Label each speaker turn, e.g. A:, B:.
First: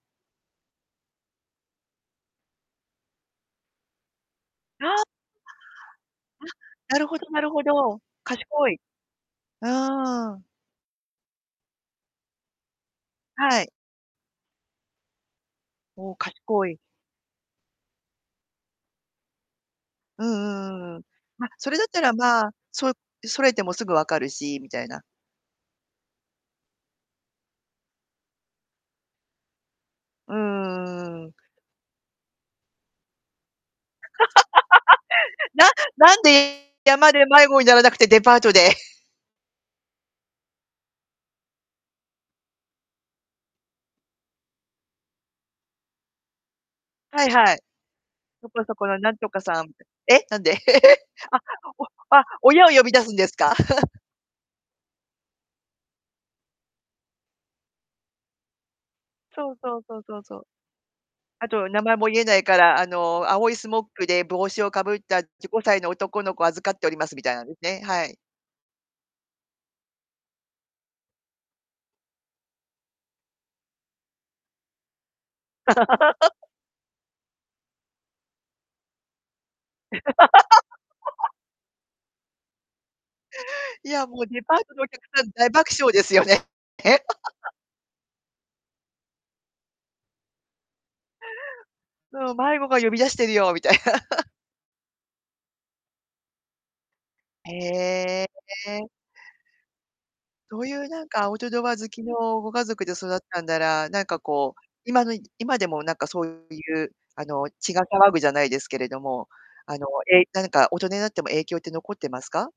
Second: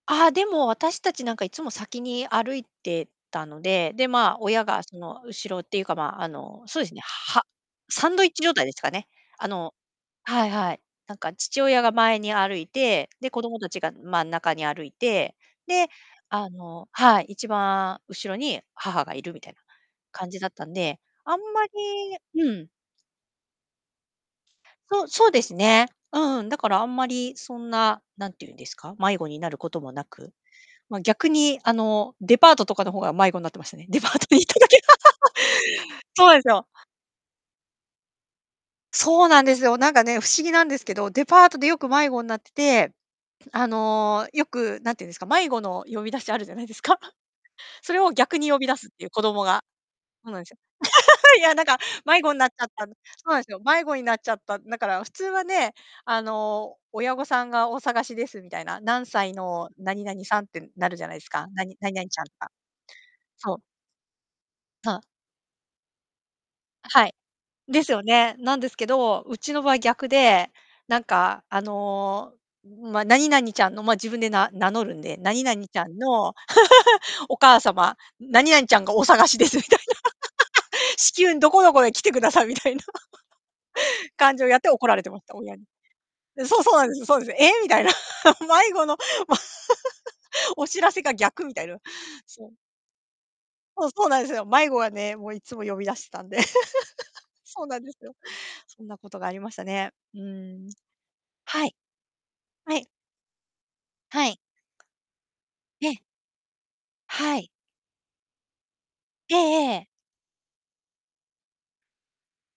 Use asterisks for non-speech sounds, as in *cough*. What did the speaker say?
A: ああ、でも私たちなんかいつも先に歩いてたので、で、まあ、親がそ
B: あ
A: の、後ろっていうかまあ、あ
B: あ、
A: の、そうです
B: な
A: ね、
B: るほどな
A: は
B: るほど。
A: サンドイッチ状態
B: 賢
A: で
B: い。
A: すかね。あ
B: う
A: の
B: ーん。
A: はいはい。なんか父親が前に歩いて、で、子供
B: は
A: た
B: い。
A: ちが真ん中に歩いて、で、
B: おお、
A: あ
B: 賢い。
A: のはい、一番後ろに母がいるみたいな
B: うん
A: 感じだったん
B: うんうんう
A: で。
B: ん。
A: あん
B: ま、
A: ま
B: そ
A: り
B: れだったらま
A: う
B: あ、
A: ん。
B: そそれてもすぐ分かるし、みたいな。
A: そうそうですね。うん、だからあんまりそんな、何て言うんですか、迷子になることもなく、
B: う
A: ま、
B: ー
A: 逆
B: ん。
A: に、あの、デパートとかの方が迷子んなってましたね。デパートに行っただけ
B: *laughs* な
A: *laughs*
B: なん
A: そうなんすよ。
B: で、山で迷子にならなくて、デパートで。
A: そうなんですよ、なんかね、不思議なんですけど、デパートでよく迷子んなってて、あの、よく、何て言うんですか、迷子の呼び出しあるじゃないですか。*chuckles*
B: はいはい。
A: それを逆に
B: そ
A: 呼
B: こ
A: び出
B: そ
A: す
B: こ
A: っ
B: の
A: ていう、
B: なん
A: 子
B: とか
A: 供
B: さ
A: が。
B: んえ、
A: そうな
B: なん
A: んす
B: で？
A: よ。
B: *laughs*
A: *laughs* いや、なんか、
B: あ、お
A: 迷
B: あ、
A: 子んなっちゃ
B: 親
A: っ
B: を呼
A: たの。
B: び出すんで
A: そう
B: す
A: なんす
B: か？
A: よ、
B: *laughs*
A: 迷子になっちゃった、なから普通はね、あの、親御さんがお探しですみたいな、何歳
B: そう
A: の
B: そうそう
A: 何
B: そ
A: 々
B: うそ
A: さん
B: う。
A: ってなるじゃないすか、
B: あ
A: な
B: と
A: に
B: 名
A: 何
B: 前も
A: 々ち
B: 言
A: ゃ
B: え
A: ん、
B: ない
A: あ
B: から、あの、青
A: そ
B: い
A: う。
B: スモッグで帽子をか
A: そ
B: ぶっ
A: う。
B: たじ5歳の男の子を預かっており
A: は
B: ま
A: い。
B: すみたいなですね、
A: ですよ
B: はい。
A: ね。なんですけど、うちの場合逆で、なんかあの、うま、何々ちゃんのま、自分でな名乗るんで、「何々ちゃんの、
B: *laughs*
A: *laughs* お母様、何々ちゃんがお探しです」みたいな。*laughs*「至
B: *laughs*
A: 急どこどこへ来てください」みたいな。
B: いや、
A: *laughs*
B: もう
A: 感
B: デ
A: じを
B: パ
A: や
B: ー
A: って
B: トの
A: 怒
B: お
A: ら
B: 客
A: れてま
B: さ
A: し
B: ん
A: た、
B: 大
A: 親に。
B: 爆笑ですよね。
A: え、そうそうなんで
B: え。
A: すよ、そうですよ。え
B: *laughs*
A: え、みたいな。*laughs* 迷子の、ま *laughs* お知らせが逆みたいの。
B: そう、
A: そう。
B: 迷子が呼び出してるよ、みたい
A: そうそうな
B: な。
A: んで
B: *laughs*
A: すよ。迷子がね、もういつも呼び出してたんで。*laughs* そうなんですよ。
B: へ
A: そん
B: え。
A: なことがありましたね。う
B: そう
A: ん。
B: いうなんかアウト
A: は
B: ド
A: い。
B: ア好きのご家
A: は
B: 族
A: い。
B: で育ったんなら、なんか
A: はい。
B: こう、今のいじ今でも
A: え
B: なん
A: え。
B: かそういう、あ
A: は
B: の、
A: い。
B: 血が騒ぐじゃないですけれども、
A: ええ
B: あの、
A: ええ。
B: え、なんか大人になっても影響って残ってますか？